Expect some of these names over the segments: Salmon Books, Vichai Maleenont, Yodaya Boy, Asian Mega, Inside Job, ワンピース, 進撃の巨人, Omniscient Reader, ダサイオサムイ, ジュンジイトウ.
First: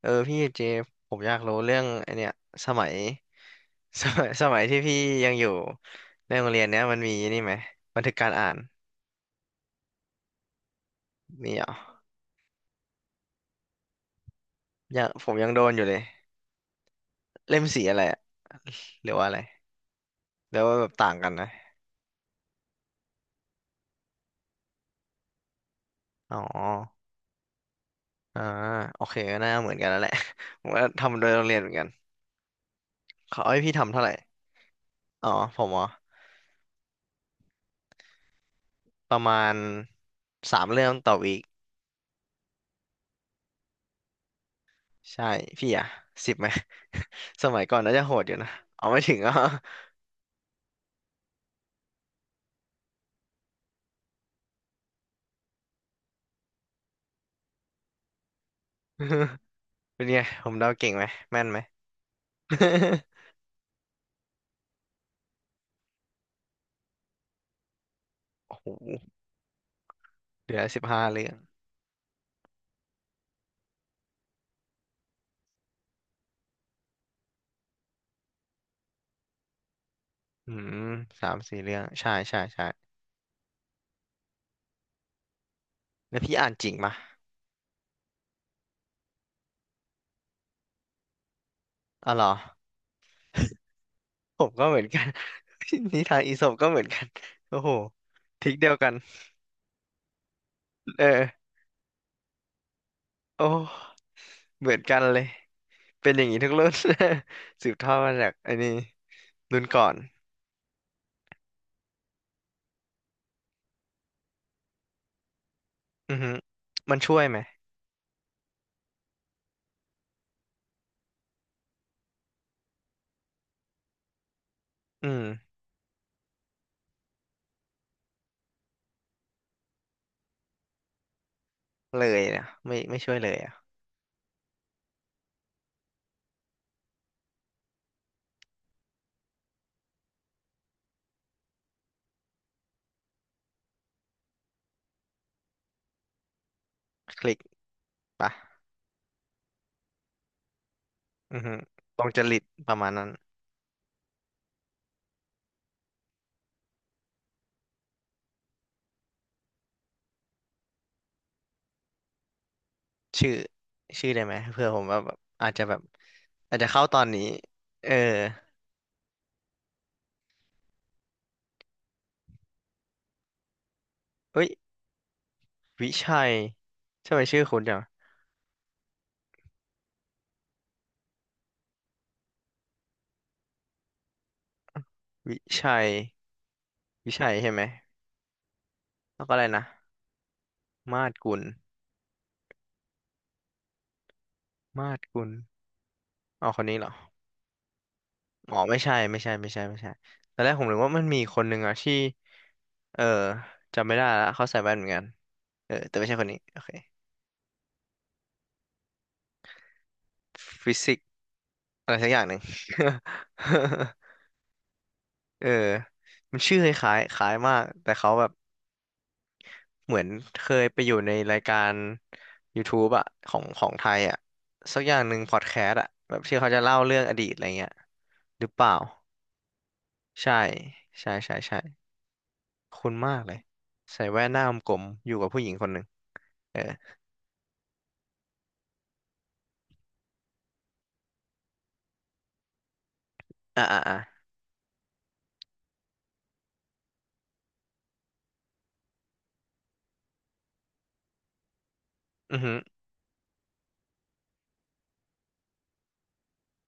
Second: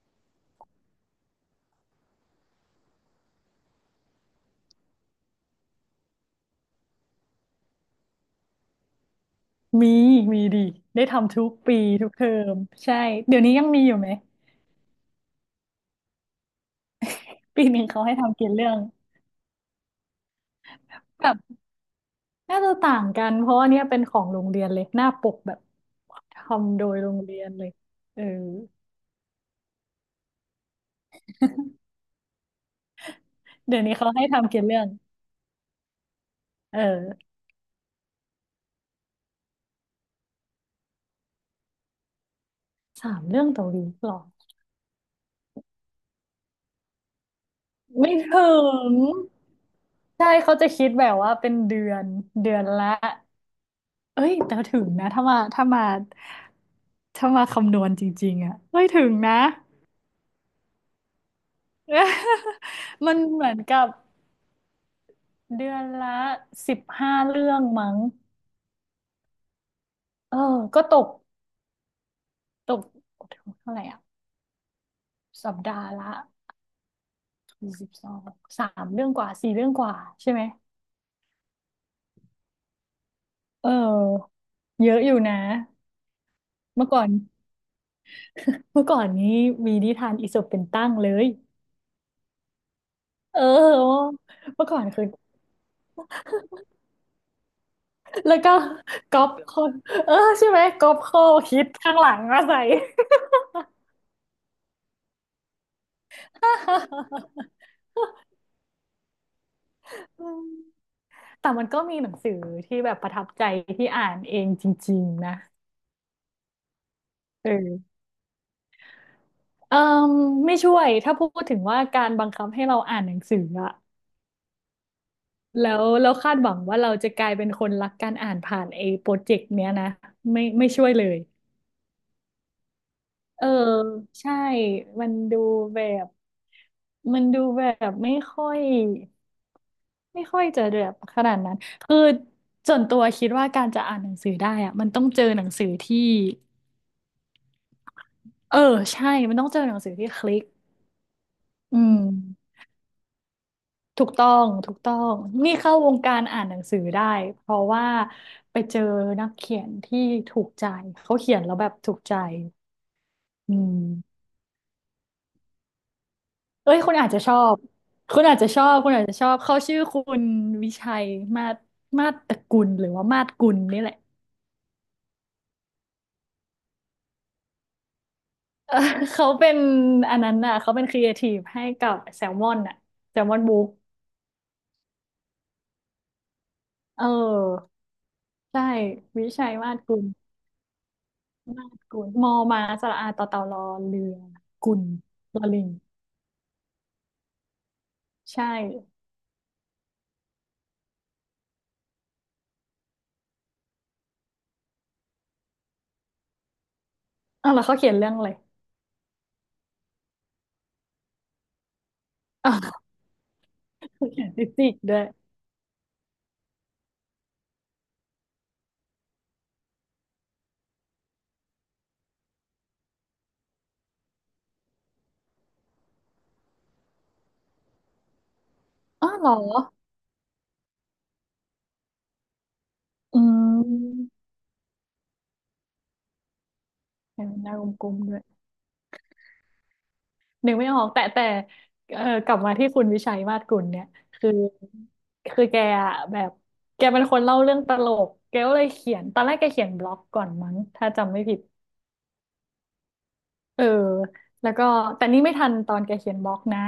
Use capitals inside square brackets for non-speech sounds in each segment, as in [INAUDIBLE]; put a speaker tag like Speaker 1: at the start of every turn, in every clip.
Speaker 1: เออพี่เจฟผมอยากรู้เรื่องไอเนี้ยสมัย [LAUGHS] สมัยที่พี่ยังอยู่ในโรงเรียนเนี้ยมันมีนี่ไหมบันทึกการอ่าน
Speaker 2: มีมีดีได้ทำทุก
Speaker 1: มีเหรอ
Speaker 2: ปีทุกเทอมใช่เดี๋ยวนี้ยังมีอยู่ไหม
Speaker 1: ยังผมยังโดนอยู่เลยเล่
Speaker 2: ปี
Speaker 1: มสี
Speaker 2: นี้
Speaker 1: อะไร
Speaker 2: เขาให้
Speaker 1: อะ
Speaker 2: ทำกี่เรื่อง
Speaker 1: หรือว่าอะไรหรือว่าแบบต่างกัน
Speaker 2: แบบ
Speaker 1: นะ
Speaker 2: น่าจะต่างกันเพราะว่าเนี่ยเป็นของโรงเรียนเลยหน้าปกแบบ
Speaker 1: อ๋
Speaker 2: ท
Speaker 1: อ
Speaker 2: ำโดยโรงเรียนเลยเออ
Speaker 1: อ่าโอเคก็น่าเหมือนกันแล้วแหละ [LAUGHS] ผมก็ทำโดยโรงเรียนเหมือนกันเขาให้พี่
Speaker 2: เดี๋ยว
Speaker 1: ทำ
Speaker 2: นี้
Speaker 1: เท่าไห
Speaker 2: เขา
Speaker 1: ร่
Speaker 2: ให้ทำกี่เรื่อง
Speaker 1: อ๋อผมอ๋อ
Speaker 2: เออ
Speaker 1: ประมาณสามเรื่องต่อวีค
Speaker 2: สามเรื่องต่อวีคหรอ
Speaker 1: ใช่พี่อะสิบไหม [LAUGHS] สมัยก่อนน่าจะโห
Speaker 2: ไม่
Speaker 1: ดอยู่นะ
Speaker 2: ถึ
Speaker 1: เอา
Speaker 2: ง
Speaker 1: ไม่ถึง [LAUGHS] อ่ะ
Speaker 2: ใช่เขาจะคิดแบบว่าเป็นเดือนเดือนละเอ้ยแต่ถึงนะถ้ามาคำนวณจริงๆอ่ะเอ้ยถึงนะ
Speaker 1: [LAUGHS] เป็นไงผมเดาเก่งไหมแม่นไหม
Speaker 2: [LAUGHS] มันเหมือนกับเดือนละ15เรื่องมั้ง
Speaker 1: โอ้โห
Speaker 2: เออ
Speaker 1: เหลือสิ
Speaker 2: ก็
Speaker 1: บ
Speaker 2: ต
Speaker 1: ห้า
Speaker 2: ก
Speaker 1: เรื่อง
Speaker 2: ตกเท่าไหร่อ่ะสัปดาห์ละ12สามเรื่องกว่าสี่เรื่องกว่าใช่ไหม
Speaker 1: อืม3-4เรื่องใช่ใช่ใช่
Speaker 2: เออเยอะอยู่นะ
Speaker 1: แล้วพี่อ่านจริง
Speaker 2: เมื่อ
Speaker 1: ปะ
Speaker 2: ก่อนเมื่อก่อนนี้มีนิทานอีสปเป็นตั้งเลย
Speaker 1: อ๋อเหรอ
Speaker 2: เออ
Speaker 1: ผมก็
Speaker 2: เมื่อ
Speaker 1: เห
Speaker 2: ก่อ
Speaker 1: มือ
Speaker 2: น
Speaker 1: นกั
Speaker 2: คือ
Speaker 1: น [LAUGHS] นิทานอีสปก็เหมือนกันโอ้โห
Speaker 2: แล้ว
Speaker 1: ทริ
Speaker 2: ก็
Speaker 1: กเดียวกัน
Speaker 2: ก๊อปข้อเออใช่ไหมก๊อปข้อ
Speaker 1: เออ
Speaker 2: คิดข้างหลังมาใส่
Speaker 1: โอ้เหมือนกันเลยเป็นอย่างนี้ทุกรุ่น [LAUGHS] สืบทอดมาจากอันนี้รุ่นก่อน
Speaker 2: [LAUGHS] แต่มันก็มีหนังสือที่แบบประทับใจที่อ่านเองจริงๆนะ
Speaker 1: อือฮึมันช่วยไหม
Speaker 2: เออเอ่มไม่ช่วยถ้าพูดถึงว่าการบังคับให้เราอ่านหนังสืออะ
Speaker 1: อืม
Speaker 2: แล้วคาดหวังว่าเราจะกลายเป็นคนรักการอ่านผ่านไอ้โปรเจกต์เนี้ยนะไม่ไม่ช่วยเลย
Speaker 1: เลยนะไม่ไม่ช่วยเลย
Speaker 2: เออ
Speaker 1: อ่ะ
Speaker 2: ใช่มันดูแบบมันดูแบบไม่ค่อยจะแบบขนาดนั้นคือส่วนตัวคิดว่าการจะอ่านหนังสือได้อะมันต้องเจอหนังสือที่
Speaker 1: คลิกปะ
Speaker 2: เออใช่มันต้องเจอหนังสือที่คลิก
Speaker 1: อือฮึ
Speaker 2: อืม
Speaker 1: ตรงจริตประมาณนั้น
Speaker 2: ถูกต้องถูกต้องนี่เข้าวงการอ่านหนังสือได้เพราะว่าไปเจอนักเขียนที่ถูกใจเขาเขียนแล้วแบบถูกใจ
Speaker 1: ชื่อ
Speaker 2: อื
Speaker 1: ชื่อได้
Speaker 2: ม
Speaker 1: ไหมเพื่อผมว่าแบบอาจจะแบบ อาจจะ
Speaker 2: เอ้ย
Speaker 1: เข้า
Speaker 2: คุณ
Speaker 1: ตอ
Speaker 2: อา
Speaker 1: น
Speaker 2: จจะ
Speaker 1: นี้
Speaker 2: ชอบ
Speaker 1: เออ
Speaker 2: คุณอาจจะชอบคุณอาจจะชอบเขาชื่อคุณวิชัยมาศมาศตระกุลหรือว่ามาศกุลนี่แหละ
Speaker 1: เฮ้ยวิชัยทำไมชื่อคุณจัง
Speaker 2: [LAUGHS] เออเขาเป็นอันนั้นน่ะเขาเป็นครีเอทีฟให้กับแซลมอนน่ะแซลมอนบุ๊ก
Speaker 1: วิชัย
Speaker 2: เอ
Speaker 1: วิชัยใช่ไหม
Speaker 2: อใช่
Speaker 1: แล้ว
Speaker 2: วิ
Speaker 1: ก็อะไร
Speaker 2: ชัย
Speaker 1: นะ
Speaker 2: มาศกุล
Speaker 1: มาดกุล
Speaker 2: มาดกุลมอมาสระอาต่อเต่ารอเรือกุล
Speaker 1: มาดกุล
Speaker 2: ลอลิง
Speaker 1: อ๋อคนนี้เหรอ
Speaker 2: ใช่
Speaker 1: อ๋อไม่ใช่ ไม่ใช่ ไม่ใช่ ไม่ใช่ตอนแรกผมนึกว่ามันมีคนหนึ่งอะที่ เออจำไม่ได้ละเขาใส่แว่นเหมือนกันเออแต่ไม่ใช่คนนี้โอเค
Speaker 2: อ้าวแล้วเขาเขียนเรื่องอะไร
Speaker 1: ฟิสิกส์อะไรสักอย่างหนึ่ง
Speaker 2: อ้าวเขาเขียนฟิสิกส์ด้วย
Speaker 1: [LAUGHS] เออมันชื่อคล้ายๆคล้ายมาก แต่เขาแบบ เหมือนเคยไปอยู่ในรายการ YouTube อะของไทยอะสักอย่างหนึ่งพอดแคสต์อะแบบที่เขาจะเล่าเรื่องอดีตอะไรเงี้ยหรือเปล่า
Speaker 2: อ้าวเหรอ
Speaker 1: ใช่ใช่ใช่ใช่คุ้นมา
Speaker 2: อื
Speaker 1: กเลยใส่
Speaker 2: ม
Speaker 1: แว่นหน้ากลมๆอยู่กับผู้หญิงคนหนึ่งเออ
Speaker 2: เห็นหน้ากลมๆด้วยนึกไม่ออกแต่เออกลับมาที่คุณวิชัยมาศกุ
Speaker 1: อ่ะ
Speaker 2: ล
Speaker 1: อ่ะ
Speaker 2: เนี่ย
Speaker 1: อ่ะ
Speaker 2: คือคือแกอะแบบแกเป็นคนเล่าเรื่องตลกแกก็เลยเขียนตอนแรกแกเขียนบล็อกก่อนมั้งถ้าจำไม่ผิด
Speaker 1: อือฮึอ
Speaker 2: เออแล้วก็แต่นี่ไม่ทันตอนแกเขียนบล็อกนะ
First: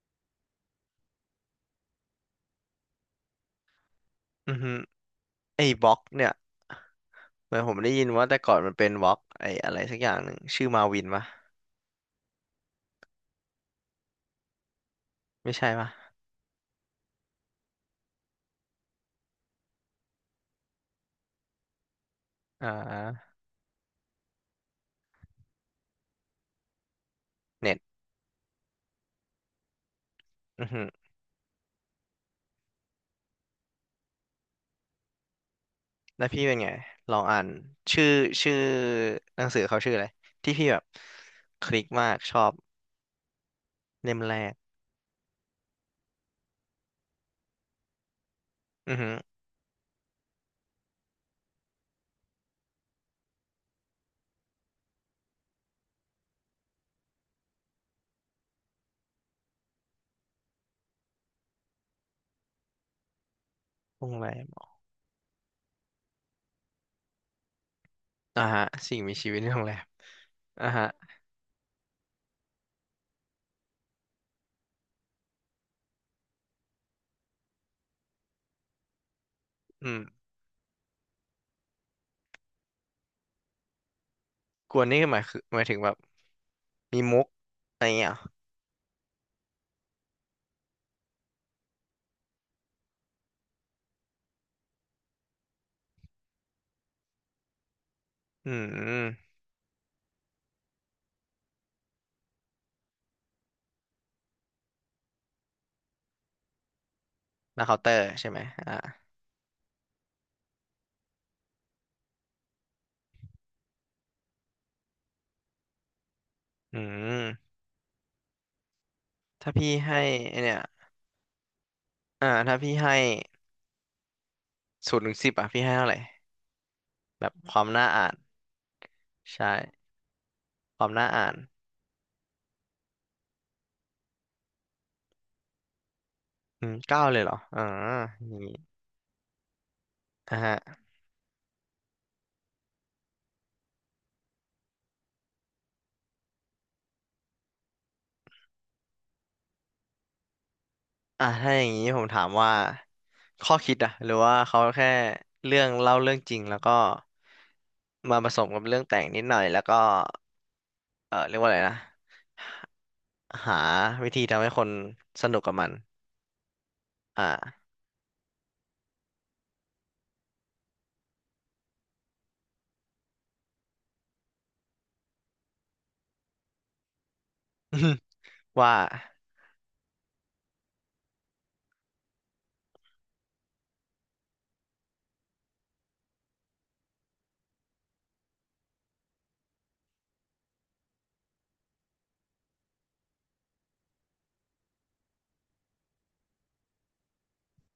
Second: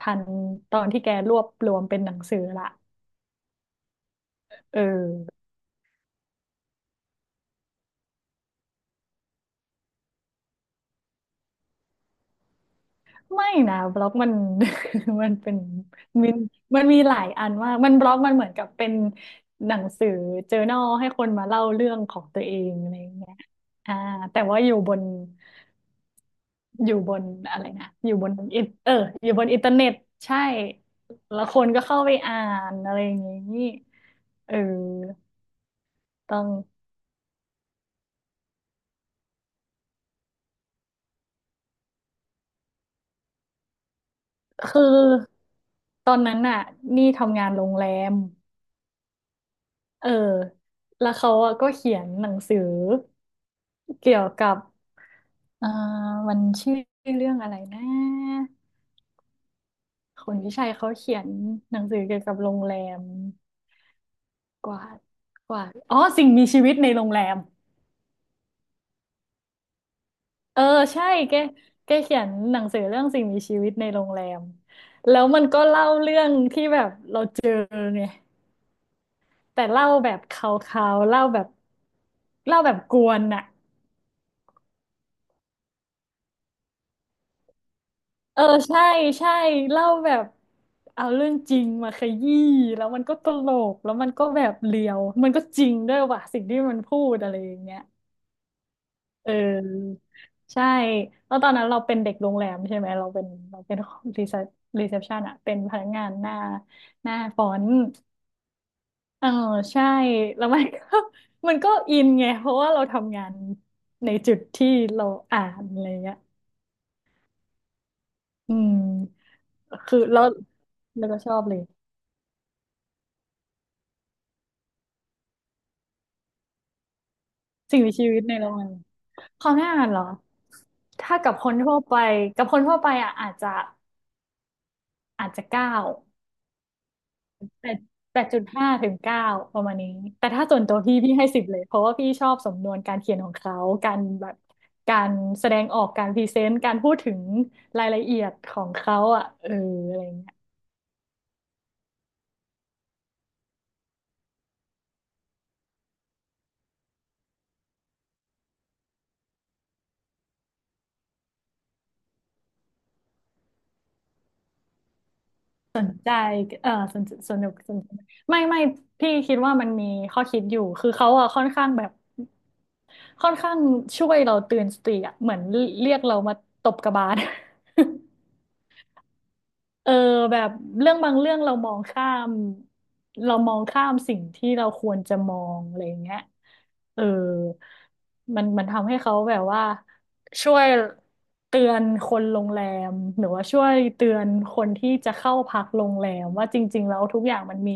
Speaker 2: ทันตอนที่แกรวบรวมเป็นหนังสือละ
Speaker 1: ือฮึ
Speaker 2: เออ
Speaker 1: ไอ้บล็อกเนี่ยเหมือนผมได้ยินว่าแต่ก่อนมันเป็นบล็อกไอ้อะไรสักอย่างหนึ่งชื่อมาวินปะ
Speaker 2: ไม่นะบล็อกมัน [LAUGHS] มัน
Speaker 1: ไม่
Speaker 2: เป็น
Speaker 1: ใช่ปะ
Speaker 2: มันมันมีหลายอันมากมันบล็อกมันเหมือนกับเป็นหนังสือเจอ r n นลให้คนมาเล่าเรื่องของตัวเอ
Speaker 1: อ่
Speaker 2: งอะไรอย่างเงี้
Speaker 1: า
Speaker 2: ยอ่าแต่ว่าอยู่บนอะไร
Speaker 1: เน็ต
Speaker 2: นะอยู่บนอินเทอร์เน็ตใช่
Speaker 1: อือฮึ
Speaker 2: แล้วคนก็เข้าไปอ่านอะไรอย่างงี้เออ
Speaker 1: แล้ว
Speaker 2: ต้อ
Speaker 1: พี่
Speaker 2: ง
Speaker 1: เป็นไงลองอ่านชื่อชื่อหนังสือเขาชื่ออะไรที่พี่แบบคลิกมากชอบเล่มแรก
Speaker 2: คือตอนนั้นน่ะนี่ทำงานโรงแรม
Speaker 1: อือฮึ
Speaker 2: เออแล้วเขาอะก็เขียนหนังสือเกี่ยวกับเอ่อมันชื่อเรื่องอะไรนะคนวิชัยเขาเขียนหนังสือเกี่ยวกับโรงแรม
Speaker 1: โรงแรม
Speaker 2: กว่าดกว่าดอ๋อสิ่งมีชีวิตในโรงแรม
Speaker 1: อ่าฮะสิ่งมีชีวิตในโรงแรม
Speaker 2: เออ
Speaker 1: อ่าฮะ
Speaker 2: ใช่แกแกเขียนหนังสือเรื่องสิ่งมีชีวิตในโรงแรมแล้วมันก็เล่าเรื่องที่แบบเราเจอไงแต่เล่า
Speaker 1: อืม
Speaker 2: แบบคาวๆเล่าแบบกวนอะ
Speaker 1: กวนนี่คือหมายถึงแบบมีมุกอะไรเงี้ยเหรอ
Speaker 2: เออใช่ใช่เล่าแบบเอาเรื่องจริงมาขยี้แล้วมันก็ตลกแล้วมันก็แบบเลียวมันก็จริงด้วยว่ะสิ่งที่มันพูดอะไรอย่างเงี้ย
Speaker 1: อื
Speaker 2: เ
Speaker 1: ม
Speaker 2: ออใช่แล้วตอนนั้นเราเป็นเด็กโรงแรมใช่ไหมเราเป็นรีเซพรีเซพชันอะเป็นพนักงานหน้าฟอ
Speaker 1: แล้ว
Speaker 2: นต์
Speaker 1: เคาน์เตอร์ใช่ไหมอ่า
Speaker 2: เออใช่แล้วมันก็ [LAUGHS] มันก็อินไงเพราะว่าเราทำงานในจุดที่เราอ่านอะไรเงี้ย
Speaker 1: อืม
Speaker 2: อืม
Speaker 1: ถ้าพี่ให้
Speaker 2: คือแล้ว
Speaker 1: ไอ้เนี่ย
Speaker 2: ก็ชอบเลย
Speaker 1: อ่าถ้าพี่ให้0 ถึง 10อ่ะพี่ให้เท่าไหร่แบบความ
Speaker 2: สิ่ง
Speaker 1: น่า
Speaker 2: มี
Speaker 1: อ่า
Speaker 2: ชี
Speaker 1: น
Speaker 2: วิตในโรงงานค
Speaker 1: ใช่
Speaker 2: วามน่าอ่านเหรอ
Speaker 1: ความน่า
Speaker 2: ถ้า
Speaker 1: อ่า
Speaker 2: กับ
Speaker 1: น
Speaker 2: คนทั่วไปอ่ะอาจจะเก้า
Speaker 1: อืม9เลยเหรออ่า
Speaker 2: แปดแปด
Speaker 1: อย่า
Speaker 2: จุ
Speaker 1: ง
Speaker 2: ด
Speaker 1: งี้
Speaker 2: ห้าถึงเก้าประมาณนี้ แต่ถ้าส่วนตั
Speaker 1: อ่า
Speaker 2: วพี่ให้สิบเลย เพราะว่าพี่ชอบสำนวนการเขียนของเขา การแบบการแสดงออกการพรีเซนต์การพูดถึงรายละเอียดของเขาอ่ะเอออะไรเงี้ย
Speaker 1: อ่ะถ้าอย่างนี้ผมถามว่าข้อคิดอะหรือว่าเขาแค่เรื่องเล่าเรื่องจริงแล้วก็มาผสมกับเรื่องแต่งนิดหน่อยแล้วก็เออเรียกว่าอะไรนะหาวิธีทำให้คนสนุกกับมัน
Speaker 2: สนใจเออสนสนุก
Speaker 1: อ่า
Speaker 2: สนุกไม่ไม่พี่คิดว่ามันมีข้อคิดอยู่ คือเขาอะค่อนข้างแบบ ค่อนข้างช่วยเราตื่นสติอะเหมือนเรียกเรามาตบกระบาล [LAUGHS]
Speaker 1: [LAUGHS] ว่า
Speaker 2: เออแบบเรื่องบางเรื่องเรามองข้ามเรามองข้ามสิ่งที่เราควรจะมองอะไรอย่างเงี้ยเออมันทำให้เขาแบบว่าช่วยเตือนคนโรงแรมหรือว่าช่วยเตือนคนที่จะเข้าพักโรงแรมว่าจริงๆแล้วทุกอย่าง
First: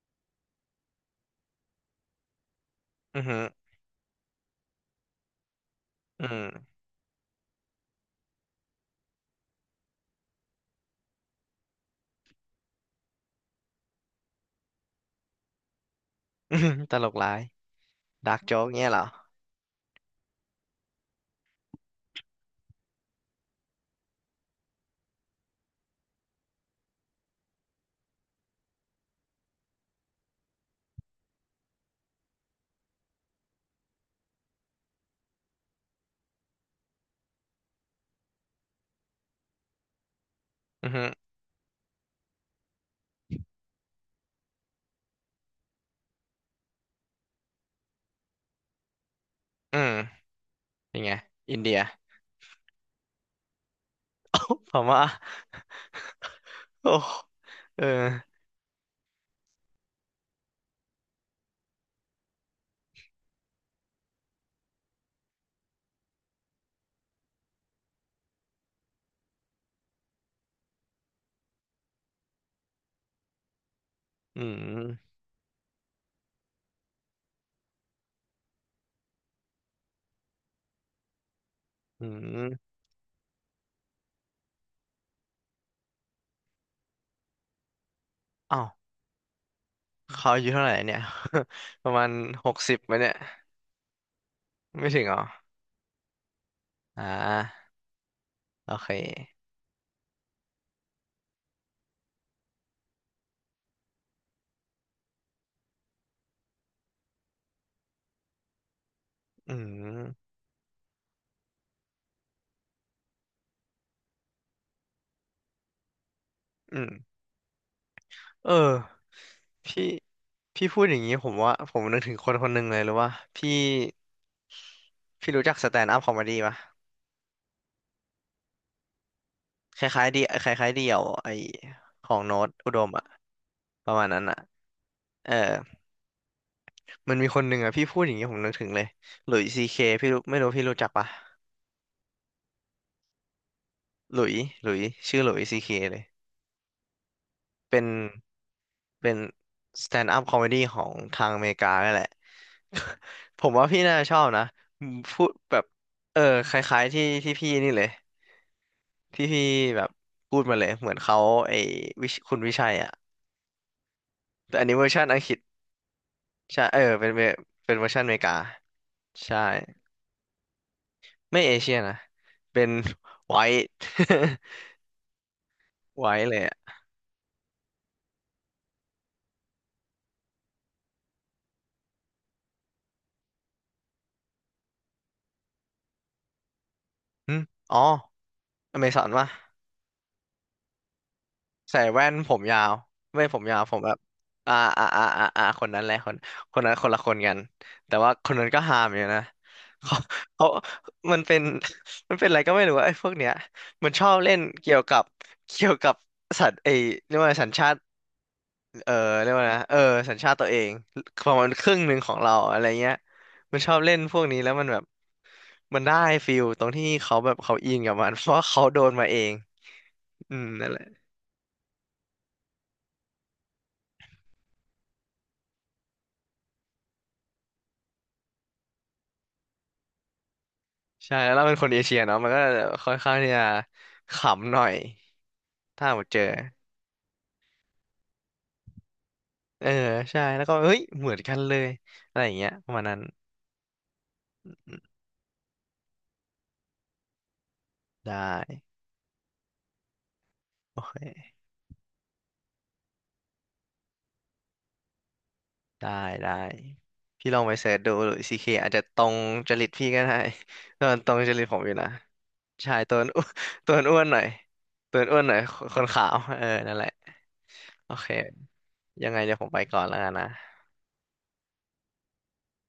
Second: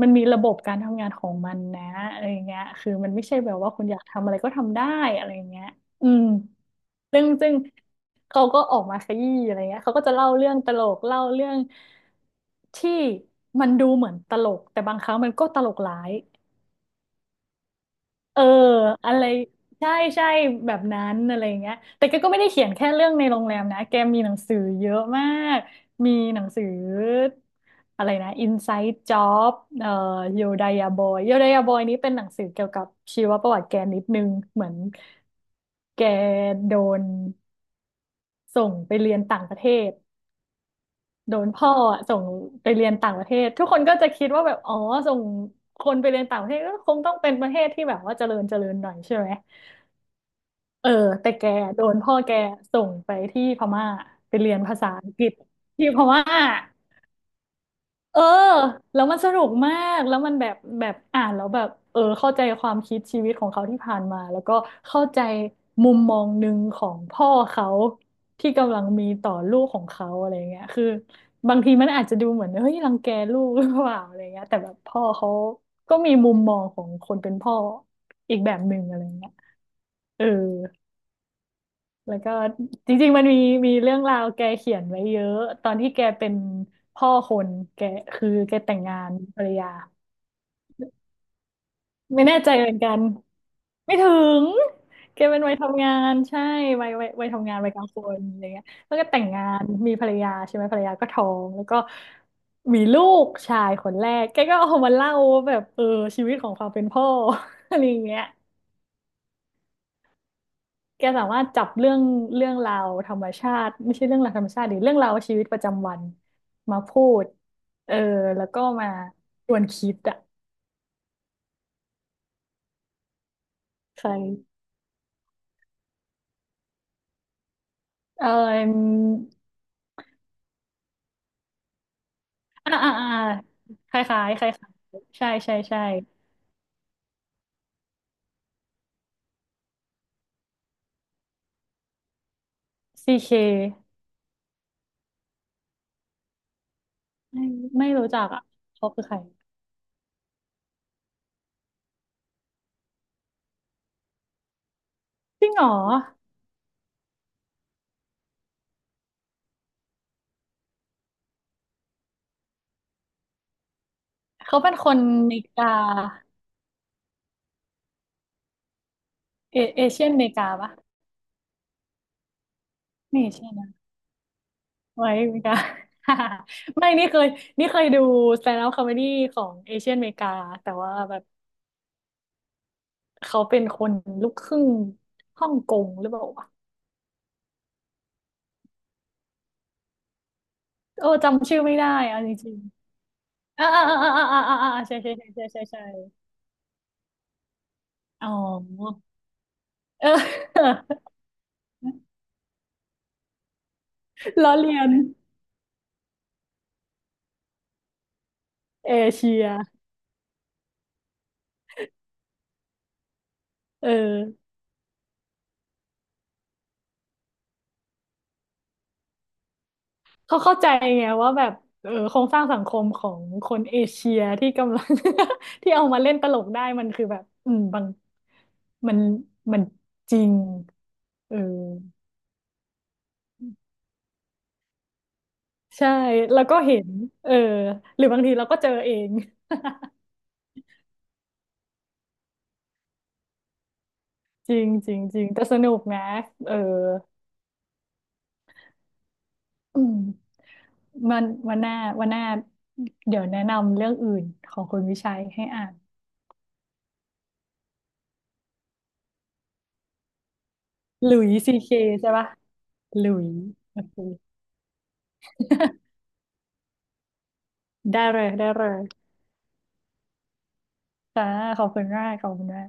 Speaker 2: มันมีระบบการทำงานของมันนะอะไรอย่างเงี้ยคือมัน
Speaker 1: อื
Speaker 2: ไม่
Speaker 1: อ
Speaker 2: ใช่
Speaker 1: หือ
Speaker 2: แบบว่าคุณอยากทำอะไรก็ทำได้อะไรอย่างเงี้ยอืม
Speaker 1: อืม [LAUGHS]
Speaker 2: ซึ่งเขาก็ออกมาขยี้อะไรเงี้ยเขาก็จะเล่าเรื่องตลกเล่าเรื่องที่มันดูเหมือนตลกแต่บางครั้งมันก็ตลกร้าย
Speaker 1: อือหือตลกร้ายดาร์
Speaker 2: เอ
Speaker 1: ก
Speaker 2: อ
Speaker 1: โจ๊กเงี้ยเหรอ
Speaker 2: อะไรใช่ใช่แบบนั้นอะไรเงี้ยแต่แกก็ไม่ได้เขียนแค่เรื่องในโรงแรมนะแกมีหนังสือเยอะมากมีหนังสืออะไรนะ Inside Job เอ่อ Yodaya Boy Yodaya Boy นี้เป็นหนังสือเกี่ยวกับชีวประวัติแกนิดนึงเหมือนแกโดน ส่งไปเรียนต่างประเทศ
Speaker 1: อือหือ
Speaker 2: โดนพ่ออะส่งไปเรียนต่างประเทศทุกคนก็จะคิดว่าแบบอ๋อส่งคนไปเรียนต่างประเทศก็คงต้องเป็นประเทศที่แบบว่าเจริญเจริญหน่อยใช่ไหม
Speaker 1: อืม
Speaker 2: เออ
Speaker 1: ยังไง
Speaker 2: แต่แก
Speaker 1: อินเดีย
Speaker 2: โดนพ่อแกส่งไปที่พม่าไปเรียน
Speaker 1: [COUGHS] [LAUGHS] พ
Speaker 2: ภาษา
Speaker 1: ม่า
Speaker 2: อังกฤษที่พม่า
Speaker 1: [COUGHS] โอ้เออ
Speaker 2: เออแล้วมันสนุกมากแล้วมันแบบอ่านแล้วแบบเข้าใจความคิดชีวิตของเขาที่ผ่านมาแล้วก็เข้าใจมุมมองหนึ่งของพ่อเขาที่กำลังมีต่อลูกของเขาอะไรเงี้ยคือบางทีมันอาจจะดูเหมือนเฮ้ยรังแกลูกหรือเปล่าอะไร
Speaker 1: อื
Speaker 2: เงี้ยแต่แบบพ่อ
Speaker 1: ม
Speaker 2: เขาก็มีมุมมองของคนเป็นพ่ออีกแบบหนึ่งอะไรเงี้ยเออ
Speaker 1: อื
Speaker 2: แล้วก็
Speaker 1: ม
Speaker 2: จริงๆมันมีมีเรื่องราวแกเขียนไว้เยอะตอนที่แกเป็นพ่อคนแกคือแก
Speaker 1: อ้าว
Speaker 2: แต่งงานมีภรรยา
Speaker 1: เขาอายุเท่าไหร่เนี่ย [LAUGHS] ประมาณ
Speaker 2: ไม่แน่
Speaker 1: ห
Speaker 2: ใจ
Speaker 1: ก
Speaker 2: เหมื
Speaker 1: สิ
Speaker 2: อน
Speaker 1: บไห
Speaker 2: กั
Speaker 1: ม
Speaker 2: น
Speaker 1: เนี่ย
Speaker 2: ไม่ถึง
Speaker 1: ไม่ถึงเหร
Speaker 2: แก
Speaker 1: อ
Speaker 2: เป็นวัยทำงานใช่วัย
Speaker 1: อ่
Speaker 2: วัยวัยทำงานวั
Speaker 1: า
Speaker 2: ยกลางคนอะไรเงี้ย
Speaker 1: โอเค
Speaker 2: แล้วก็แต่งงานมีภรรยาใช่ไหมภรรยาก็ท้องแล้วก็มีลูกชายคนแรกแกก็เอามาเล่าว่าแบบชีวิตของความเป็นพ่อ [LAUGHS] อะไรอย่างเงี้ย
Speaker 1: อืม
Speaker 2: แกสามารถจับเรื่องเรื่องราวธรรมชาติไม่ใช่เรื่องราวธรรมชาติดรเรื่องราวชีวิตประจำวันมา
Speaker 1: อืม
Speaker 2: พูดเออแล้
Speaker 1: เอ
Speaker 2: วก็มา
Speaker 1: อ
Speaker 2: ชวน
Speaker 1: พี่
Speaker 2: คิดอะ
Speaker 1: พี่พูดอย่างนี้ผมว่าผมนึกถึงคนคนหนึ่งเลยหรือว่าพี่
Speaker 2: ใคร
Speaker 1: พี่รู้จักสแตนด์อัพคอมเดี้ปะ
Speaker 2: เออ
Speaker 1: คล้ายๆดีคล้ายๆเดี่ยวไอของโน้ตอุ
Speaker 2: อ่า
Speaker 1: ดม
Speaker 2: อ่า
Speaker 1: อะ
Speaker 2: อ่า
Speaker 1: ป
Speaker 2: ค
Speaker 1: ระ
Speaker 2: ล้า
Speaker 1: มา
Speaker 2: ย
Speaker 1: ณ
Speaker 2: ค
Speaker 1: นั้
Speaker 2: ล้า
Speaker 1: น
Speaker 2: ย
Speaker 1: อะ
Speaker 2: คล้ายๆใช่
Speaker 1: เออ
Speaker 2: ใช่ใช่
Speaker 1: มันมีคนหนึ่งอะพี่พูดอย่างนี้ผมนึกถึงเลยหลุยซีเคพี่รู้ไม่รู้พี่รู้จักปะ
Speaker 2: ซีเค
Speaker 1: หลุยหลุยชื่อหลุยซีเคเลย
Speaker 2: ไม่
Speaker 1: เป็น
Speaker 2: ไม่รู้จักอ่ะเขาคือ
Speaker 1: เป็
Speaker 2: ใค
Speaker 1: น
Speaker 2: ร
Speaker 1: สแตนด์อัพคอมเมดี้ของทางอเมริกานั่นแหละ [LAUGHS] ผมว่าพี่น่าจะชอบนะพูด
Speaker 2: จริง
Speaker 1: แบ
Speaker 2: เหร
Speaker 1: บ
Speaker 2: อ
Speaker 1: เออคล้ายๆที่พี่นี่เลยที่พี่แบบพูดมาเลยเหมือนเขาไอ้วิชคุณวิชัยอ่ะแต่
Speaker 2: เขา
Speaker 1: อัน
Speaker 2: เป็น
Speaker 1: นี้เวอ
Speaker 2: ค
Speaker 1: ร์
Speaker 2: น
Speaker 1: ชันอังกฤ
Speaker 2: เม
Speaker 1: ษ
Speaker 2: กา
Speaker 1: ใช่เออเป็นเวอร์ชันอเมริกาใช่
Speaker 2: เอเอเชียนเมกาปะ
Speaker 1: ไม่เอเชียนะเป็น
Speaker 2: ไม่
Speaker 1: ไว
Speaker 2: ใช่
Speaker 1: ท์
Speaker 2: นะ ไว้เมกา
Speaker 1: [LAUGHS] ไวท์ [LAUGHS] เลยอ่ะ
Speaker 2: [LAUGHS] ไม่นี่เคยนี่เคยดูสแตนด์อัพคอมเมดี้ของเอเชียนเมกาแต่ว่าแบบเขาเป็นคนลูกครึ่งฮ่องกงหรือเปล่าวะ
Speaker 1: หึอ๋ออเมซอนป่ะ
Speaker 2: จำชื่อไม่
Speaker 1: ใส่
Speaker 2: ได้
Speaker 1: แว่น
Speaker 2: เอ่ะ
Speaker 1: ผ
Speaker 2: จ
Speaker 1: ม
Speaker 2: ริง
Speaker 1: ยาวไม่ผมยา
Speaker 2: ๆ
Speaker 1: ว
Speaker 2: อ่า
Speaker 1: ผม
Speaker 2: อ่า
Speaker 1: แบบ
Speaker 2: อ่าอ่าอ่า
Speaker 1: อ่า
Speaker 2: อ่าอ่า
Speaker 1: อ่า
Speaker 2: ใช่
Speaker 1: อ่า
Speaker 2: ใช่
Speaker 1: อ่า
Speaker 2: ใช่ใช่
Speaker 1: อ่า
Speaker 2: ใช่
Speaker 1: คนนั้
Speaker 2: ใช่
Speaker 1: นแหละคนคนนั้นคนละคนกันแต่ว่า
Speaker 2: อ๋
Speaker 1: ค
Speaker 2: อ
Speaker 1: นนั้นก็หามอยู่นะเขา
Speaker 2: เออ
Speaker 1: เขามันเป็น [LAUGHS] มันเป็นอะไรก็ไม่รู้ว่าไอ้พวกเนี้ยมันชอบเล่น
Speaker 2: [LAUGHS] ล้อ
Speaker 1: เกี่
Speaker 2: เลี
Speaker 1: ยว
Speaker 2: ยน
Speaker 1: กับเกี่ยวกับสัตว์ไอ้เรียกว่าสัญชาติเอ
Speaker 2: เอ
Speaker 1: อเรี
Speaker 2: เชี
Speaker 1: ยก
Speaker 2: ย
Speaker 1: ว่านะเออสัญชาติตัวเองประมาณครึ่งหนึ่งของเราอะไรเงี้ยมันชอบ
Speaker 2: เออ
Speaker 1: เล่นพวกนี้แล้วมันแบบมันได้ฟิลตรงที่เขาแบบเขาอินกับมันเพราะว่าเขาโดนมาเองอื
Speaker 2: เขา
Speaker 1: ม
Speaker 2: เข้าใจ
Speaker 1: นั่นแหละ
Speaker 2: ไงว่าแบบโครงสร้างสังคมของคนเอเชียที่กำลัง [LAUGHS] ที่เอามาเล่นตลกได้มันคือแบบอืมบาง มันมันจริง
Speaker 1: ใช่แล้
Speaker 2: เอ
Speaker 1: ว
Speaker 2: อ
Speaker 1: เราเป็นคนเอเชียเนาะมันก็ค่อนข้างที่จะขำหน่อยถ้า
Speaker 2: ใช่
Speaker 1: หมดเจอ
Speaker 2: แล้วก็เห็นเออหรือบางทีเราก็เจอเอง
Speaker 1: เออใช่แล้วก็เฮ้ยเหมือนกันเลยอะไรอย่างเงี้ยประมาณนั้น
Speaker 2: จริง
Speaker 1: อื
Speaker 2: จ
Speaker 1: ม
Speaker 2: ริงจริงแต่สนุกนะเออ
Speaker 1: ได้
Speaker 2: อืม
Speaker 1: โอเค
Speaker 2: มันวันหน้าวันหน้าเดี๋ยวแนะนำเรื่องอื่นของคุณวิชัยให้อ่าน
Speaker 1: ได้ได้พี่ลองไปเสิร์ชดูหรือซีเคอาจจะตรงจริตพี่ก็ได้ตอนต
Speaker 2: ห
Speaker 1: ร
Speaker 2: ลุ
Speaker 1: ง
Speaker 2: ย
Speaker 1: จริต
Speaker 2: ซี
Speaker 1: ผมอ
Speaker 2: เค
Speaker 1: ยู่นะ
Speaker 2: ใช่ปะ
Speaker 1: ใช่ตัว
Speaker 2: หลุ
Speaker 1: อ้วน
Speaker 2: ย
Speaker 1: ตัว
Speaker 2: โอเค
Speaker 1: อ้วนหน่อยตัวอ้วนหน่อยคนขาวเออนั่นแหละโอ
Speaker 2: ได้
Speaker 1: เค
Speaker 2: เลยได้เลย
Speaker 1: ยังไงเดี๋ยวผมไปก่อนแล้วกันนะ
Speaker 2: ค่ะขอบคุณมากขอบคุณมาก